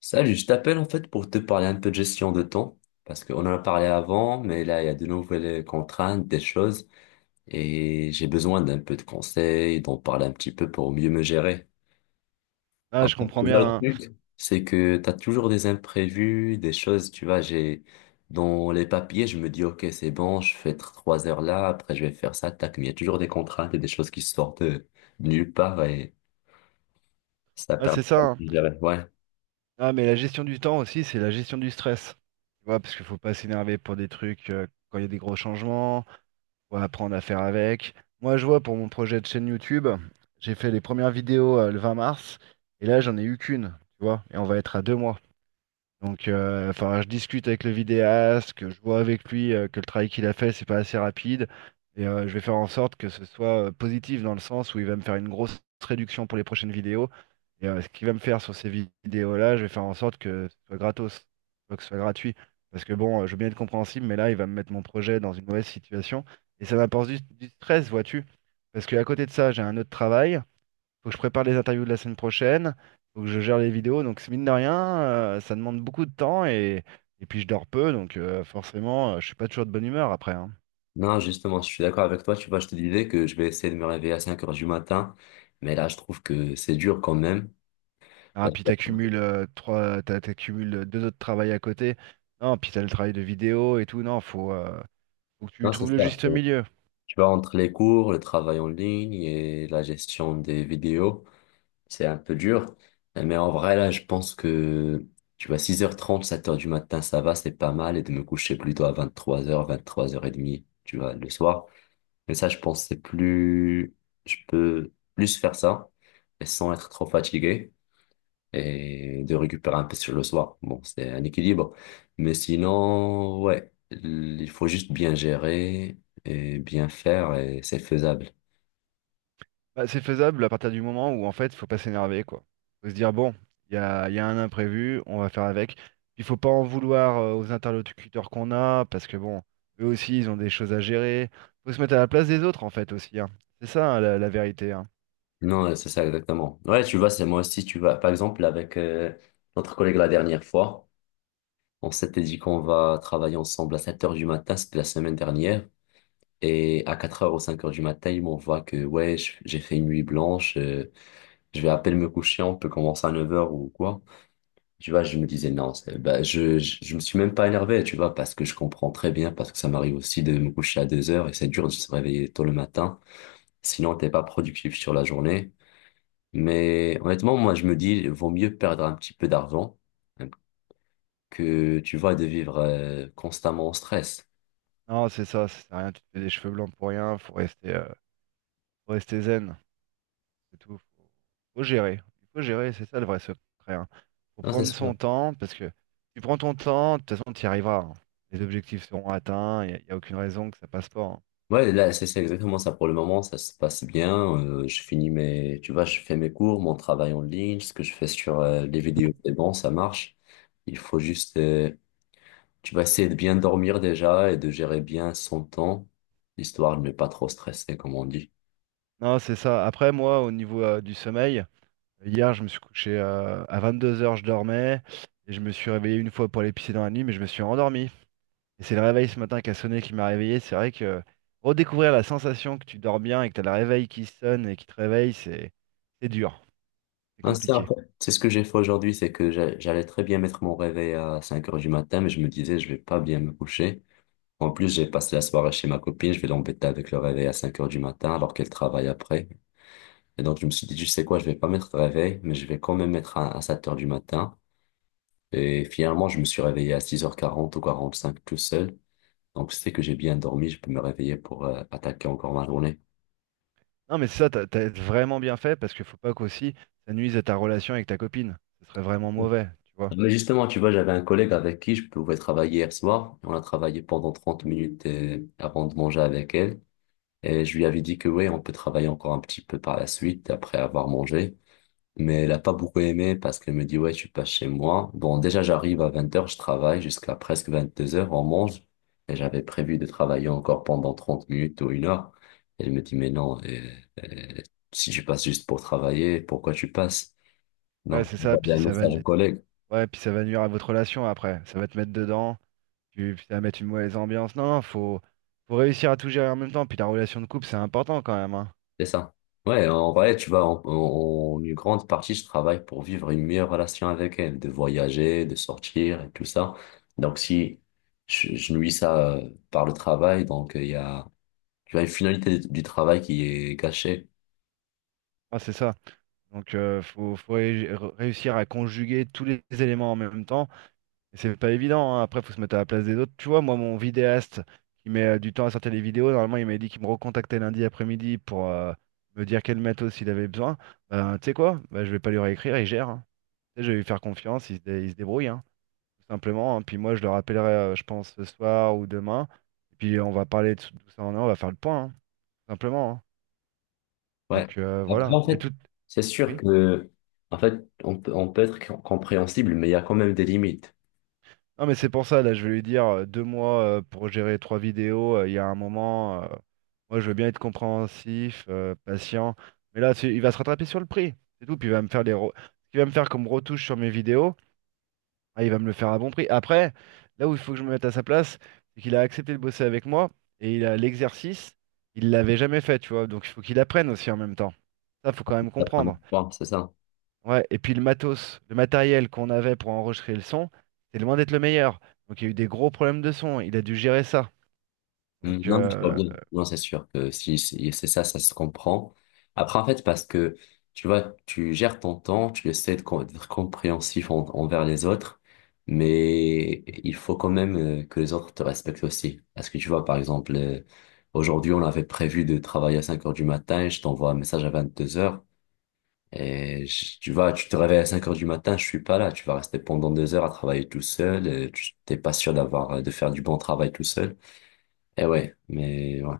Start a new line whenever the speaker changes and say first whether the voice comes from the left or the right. left: Salut, je t'appelle en fait pour te parler un peu de gestion de temps, parce qu'on en a parlé avant, mais là, il y a de nouvelles contraintes, des choses, et j'ai besoin d'un peu de conseils, d'en parler un petit peu pour mieux me gérer.
right: Ah,
left: En
right: je
left: fait,
right: comprends
left: tu vois,
right: bien,
left: le
right: hein.
left: truc, c'est que tu as toujours des imprévus, des choses, tu vois, j'ai dans les papiers, je me dis, ok, c'est bon, je fais 3 heures là, après je vais faire ça, tac, mais il y a toujours des contraintes et des choses qui sortent de nulle part, et ça
right: Ah,
left: permet
right: c'est ça,
left: pas
right: hein.
left: de me gérer. Ouais.
right: Ah, mais la gestion du temps aussi, c'est la gestion du stress. Tu vois, parce qu'il faut pas s'énerver pour des trucs quand il y a des gros changements. Faut apprendre à faire avec. Moi, je vois pour mon projet de chaîne YouTube, j'ai fait les premières vidéos le 20 mars. Et là, j'en ai eu qu'une. Tu vois, et on va être à 2 mois. Donc, enfin, je discute avec le vidéaste, que je vois avec lui que le travail qu'il a fait, c'est pas assez rapide. Et je vais faire en sorte que ce soit positif dans le sens où il va me faire une grosse réduction pour les prochaines vidéos. Et ce qu'il va me faire sur ces vidéos-là, je vais faire en sorte que ce soit gratos, pas que ce soit gratuit. Parce que bon, je veux bien être compréhensible, mais là, il va me mettre mon projet dans une mauvaise situation. Et ça m'apporte du stress, vois-tu. Parce qu'à côté de ça, j'ai un autre travail. Faut que je prépare les interviews de la semaine prochaine. Faut que je gère les vidéos. Donc, mine de rien, ça demande beaucoup de temps et puis je dors peu. Donc, forcément, je suis pas toujours de bonne humeur après, hein.
left: Non, justement, je suis d'accord avec toi. Tu vois, je te disais que je vais essayer de me réveiller à 5 heures du matin. Mais là, je trouve que c'est dur quand même.
right: Ah,
left: Parce
right: puis
left: que-
right: t'accumules t'accumules deux autres travails à côté. Non, puis t'as le travail de vidéo et tout. Non, faut que tu
left: Non, c'est
right: trouves le
left: ça.
right: juste milieu.
left: Tu vois, entre les cours, le travail en ligne et la gestion des vidéos, c'est un peu dur. Mais en vrai, là, je pense que, tu vois, 6h30, 7 heures du matin, ça va, c'est pas mal. Et de me coucher plutôt à 23h, 23h30, tu vois, le soir. Mais ça, je pense, que c'est plus, je peux plus faire ça et sans être trop fatigué. Et de récupérer un peu sur le soir. Bon, c'est un équilibre. Mais sinon, ouais, il faut juste bien gérer et bien faire et c'est faisable.
right: Bah, c'est faisable à partir du moment où en fait, faut pas s'énerver, quoi. Faut se dire bon, il y a un imprévu, on va faire avec. Il faut pas en vouloir aux interlocuteurs qu'on a, parce que bon, eux aussi, ils ont des choses à gérer. Faut se mettre à la place des autres en fait aussi, hein. C'est ça, hein, la vérité, hein.
left: Non, c'est ça exactement. Ouais, tu vois, c'est moi aussi, tu vois. Par exemple, avec notre collègue la dernière fois, on s'était dit qu'on va travailler ensemble à 7 heures du matin, c'était la semaine dernière. Et à 4 heures ou 5 heures du matin, il m'envoie que, ouais, j'ai fait une nuit blanche, je vais à peine me coucher, on peut commencer à 9 heures ou quoi. Tu vois, je me disais non, bah, je me suis même pas énervé, tu vois, parce que je comprends très bien, parce que ça m'arrive aussi de me coucher à 2 heures et c'est dur de se réveiller tôt le matin. Sinon, t'es pas productif sur la journée. Mais honnêtement, moi, je me dis, vaut mieux perdre un petit peu d'argent, hein, que, tu vois, de vivre constamment en stress.
right: Non, c'est ça, ça sert à rien, tu te fais des cheveux blancs pour rien. Faut rester zen. C'est tout. Faut gérer. Il faut gérer, c'est ça le vrai secret, hein. Faut
left: Non, c'est
right: prendre
left: sûr.
right: son temps, parce que tu prends ton temps, de toute façon, tu y arriveras, hein. Les objectifs seront atteints, il n'y a aucune raison que ça passe pas, hein.
left: Ouais, là, c'est exactement ça pour le moment, ça se passe bien. Je finis mes, tu vois, je fais mes cours, mon travail en ligne, ce que je fais sur les vidéos, c'est bon, ça marche. Il faut juste tu vas essayer de bien dormir déjà et de gérer bien son temps, histoire de ne pas trop stresser, comme on dit.
right: Non, c'est ça. Après, moi, au niveau du sommeil, hier, je me suis couché à 22h, je dormais, et je me suis réveillé une fois pour aller pisser dans la nuit, mais je me suis endormi. Et c'est le réveil ce matin qui a sonné qui m'a réveillé. C'est vrai que redécouvrir la sensation que tu dors bien et que tu as le réveil qui sonne et qui te réveille, c'est dur, c'est
left: Hein,
right: compliqué.
left: c'est ce que j'ai fait aujourd'hui, c'est que j'allais très bien mettre mon réveil à 5 heures du matin, mais je me disais, je vais pas bien me coucher. En plus, j'ai passé la soirée chez ma copine, je vais l'embêter avec le réveil à 5 heures du matin alors qu'elle travaille après. Et donc, je me suis dit, tu sais quoi, je vais pas mettre de réveil, mais je vais quand même mettre un à 7 heures du matin. Et finalement, je me suis réveillé à 6h40 ou 45 tout seul. Donc, c'est que j'ai bien dormi, je peux me réveiller pour attaquer encore ma journée.
right: Non, mais ça, t'as vraiment bien fait parce qu'il faut pas qu'aussi ça nuise à ta relation avec ta copine. Ce serait vraiment mauvais, tu vois.
left: Mais justement, tu vois, j'avais un collègue avec qui je pouvais travailler hier soir. On a travaillé pendant 30 minutes avant de manger avec elle. Et je lui avais dit que oui, on peut travailler encore un petit peu par la suite après avoir mangé. Mais elle a pas beaucoup aimé parce qu'elle me dit, ouais, tu passes chez moi. Bon, déjà, j'arrive à 20 heures, je travaille jusqu'à presque 22 heures, on mange. Et j'avais prévu de travailler encore pendant 30 minutes ou 1 heure. Elle me dit, mais non, euh, si tu passes juste pour travailler, pourquoi tu passes?
right: Ouais,
left: Donc,
right: c'est
left: on
right: ça.
left: va
right: Puis
left: un
right: ça va,
left: message au
right: nu-
left: collègue.
right: Ouais, puis ça va nuire à votre relation après. Ça va te mettre dedans. Puis ça va mettre une mauvaise ambiance. Non, non, faut réussir à tout gérer en même temps. Puis la relation de couple, c'est important quand même, hein.
left: C'est ça. Ouais, en vrai, tu vois, en une grande partie, je travaille pour vivre une meilleure relation avec elle, de voyager, de sortir et tout ça. Donc, si je nuis ça par le travail, donc il y a, tu vois, une finalité du travail qui est gâchée.
right: Ah, c'est ça. Donc, réussir à conjuguer tous les éléments en même temps. Et c'est pas évident, hein. Après, faut se mettre à la place des autres. Tu vois, moi, mon vidéaste qui met du temps à sortir les vidéos, normalement, il m'a dit qu'il me recontactait lundi après-midi pour me dire quel matos il avait besoin. Ben, tu sais quoi? Ben, je vais pas lui réécrire, il gère, hein. Tu sais, je vais lui faire confiance, il se débrouille, hein, tout simplement, hein. Puis moi, je le rappellerai, je pense, ce soir ou demain. Et puis, on va parler de tout ça en un, on va faire le point, hein, tout simplement, hein.
left: Ouais.
right: Donc,
left: Après,
right: voilà.
left: en
right: Mais
left: fait,
right: tout.
left: c'est sûr
right: Oui.
left: que, en fait, on peut être compréhensible, mais il y a quand même des limites.
right: Non, mais c'est pour ça, là, je vais lui dire 2 mois pour gérer trois vidéos. Il y a un moment, moi, je veux bien être compréhensif, patient. Mais là, il va se rattraper sur le prix. C'est tout. Puis il va me faire ce qu'il va me faire comme retouche sur mes vidéos. Ah, il va me le faire à bon prix. Après, là où il faut que je me mette à sa place, c'est qu'il a accepté de bosser avec moi et il a l'exercice, il l'avait jamais fait, tu vois. Donc il faut qu'il apprenne aussi en même temps. Ça, faut quand même
left: La première
right: comprendre.
left: fois, c'est ça.
right: Ouais, et puis le matos, le matériel qu'on avait pour enregistrer le son, c'est loin d'être le meilleur. Donc il y a eu des gros problèmes de son, il a dû gérer ça.
left: Mm,
right: Donc
left: non, mais tu vois
right: euh,
left: bien. Non, c'est sûr que si c'est ça, ça se comprend. Après, en fait, parce que tu vois, tu gères ton temps, tu essaies de d'être compréhensif envers les autres, mais il faut quand même que les autres te respectent aussi. Parce que tu vois, par exemple, aujourd'hui, on avait prévu de travailler à 5 heures du matin, je t'envoie un message à 22 heures, et tu vois, tu te réveilles à 5 heures du matin, je suis pas là, tu vas rester pendant 2 heures à travailler tout seul, tu t'es pas sûr d'avoir, de faire du bon travail tout seul. Et ouais, mais ouais.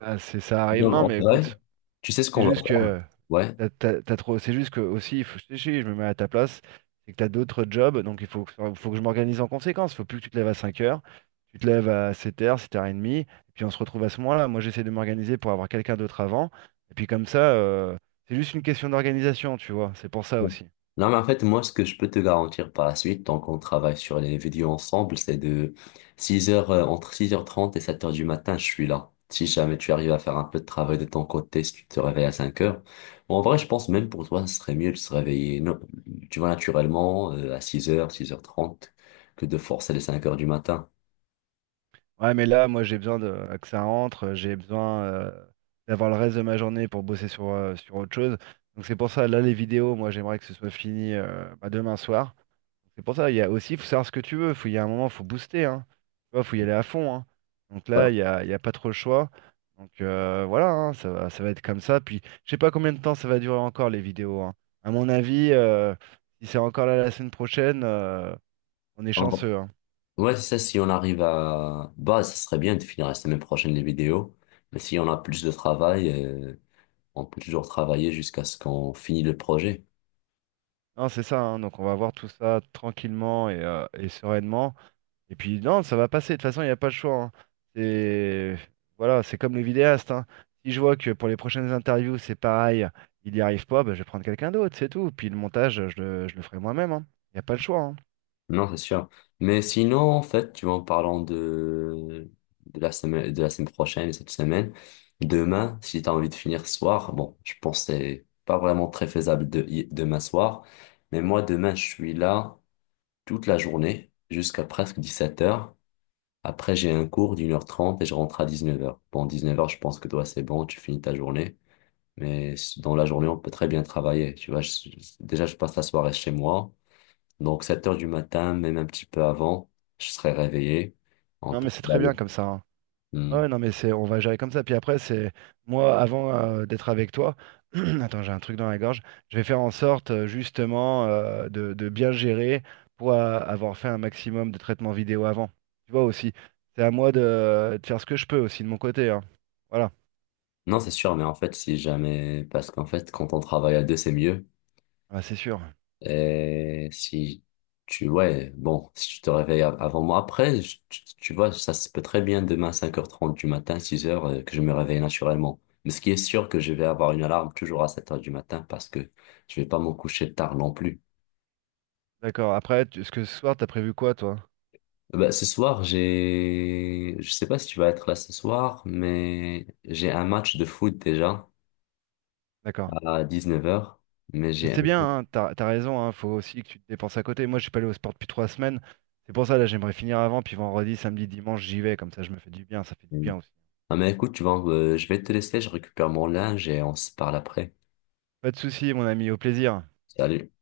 right: Ah, c'est ça arrive.
left: Non,
right: Non,
left: en
right: mais
left: vrai,
right: écoute,
left: tu sais ce
right: c'est
left: qu'on va
right: juste
left: faire?
right: que
left: Ouais.
right: t'as trop, c'est juste que aussi, je me mets à ta place, c'est que t'as d'autres jobs, donc faut que je m'organise en conséquence. Faut plus que tu te lèves à 5 heures, tu te lèves à 7 heures, 7h30, et puis on se retrouve à ce moment-là. Moi j'essaie de m'organiser pour avoir quelqu'un d'autre avant, et puis comme ça, c'est juste une question d'organisation, tu vois, c'est pour ça aussi.
left: Non, mais en fait, moi, ce que je peux te garantir par la suite, tant qu'on travaille sur les vidéos ensemble, c'est de 6 heures, entre 6h30 et 7 heures du matin, je suis là. Si jamais tu arrives à faire un peu de travail de ton côté, si tu te réveilles à 5 heures, bon, en vrai, je pense même pour toi, ce serait mieux de se réveiller, non, tu vois, naturellement, à 6 heures, 6h30. Que de forcer les 5 heures du matin.
right: Ouais, mais là, moi, j'ai besoin de, que ça rentre, j'ai besoin d'avoir le reste de ma journée pour bosser sur autre chose. Donc c'est pour ça, là, les vidéos, moi, j'aimerais que ce soit fini bah, demain soir. C'est pour ça, il y a aussi, il faut savoir ce que tu veux. Il y a un moment, il faut booster, hein. Tu vois, faut y aller à fond, hein. Donc là,
left: Ouais,
right: il y a pas trop le choix. Donc voilà, hein, ça va être comme ça. Puis, je sais pas combien de temps ça va durer encore, les vidéos, hein. À mon avis, si c'est encore là la semaine prochaine, on est
left: en vrai.
right: chanceux, hein.
left: Ouais, c'est ça, si on arrive à. Bah, ça serait bien de finir la semaine prochaine les vidéos, mais si on a plus de travail, on peut toujours travailler jusqu'à ce qu'on finisse le projet.
right: Non, c'est ça, hein. Donc on va voir tout ça tranquillement et sereinement. Et puis non, ça va passer, de toute façon, il n'y a pas le choix, hein. C'est voilà, c'est comme les vidéastes, hein. Si je vois que pour les prochaines interviews, c'est pareil, il n'y arrive pas, bah, je vais prendre quelqu'un d'autre, c'est tout. Puis le montage, je le ferai moi-même, hein. Il n'y a pas le choix, hein.
left: Non, c'est sûr. Mais sinon, en fait, tu vois, en parlant de, la semaine, de la semaine prochaine et cette semaine, demain, si tu as envie de finir ce soir, bon, je pense que c'est pas vraiment très faisable de, demain soir, mais moi, demain, je suis là toute la journée jusqu'à presque 17 heures. Après, j'ai un cours d'1h30 et je rentre à 19 heures. Bon, 19 heures, je pense que toi, c'est bon, tu finis ta journée. Mais dans la journée, on peut très bien travailler. Tu vois, déjà, je passe la soirée chez moi. Donc 7 heures du matin, même un petit peu avant, je serai réveillé. On
right: Non,
left: peut
right: mais c'est très
left: travailler.
right: bien comme ça, hein.
left: Hmm.
right: Ouais, non, mais on va gérer comme ça. Puis après, c'est moi, avant d'être avec toi, attends, j'ai un truc dans la gorge. Je vais faire en sorte, justement, de bien gérer pour avoir fait un maximum de traitements vidéo avant. Tu vois aussi, c'est à moi de faire ce que je peux aussi de mon côté, hein. Voilà.
left: Non, c'est sûr, mais en fait, si jamais, parce qu'en fait, quand on travaille à deux, c'est mieux.
right: Ah, c'est sûr.
left: Et si tu, ouais, bon, si tu te réveilles avant moi, après, tu vois, ça se peut très bien demain, 5h30 du matin, 6 heures, que je me réveille naturellement. Mais ce qui est sûr, que je vais avoir une alarme toujours à 7 heures du matin parce que je vais pas me coucher tard non plus.
right: D'accord. Après, ce que ce soir, t'as prévu quoi, toi?
left: Bah, ce soir, je sais pas si tu vas être là ce soir, mais j'ai un match de foot déjà
right: D'accord.
left: à 19 heures. Mais
right: Mais
left: j'ai,
right: c'est bien, hein, t'as raison, hein, faut aussi que tu te dépenses à côté. Moi, je suis pas allé au sport depuis 3 semaines. C'est pour ça, là, j'aimerais finir avant, puis vendredi, samedi, dimanche, j'y vais. Comme ça, je me fais du bien, ça fait du bien aussi.
left: ah, mais écoute, tu vois, je vais te laisser, je récupère mon linge et on se parle après.
right: Pas de souci, mon ami, au plaisir.
left: Salut.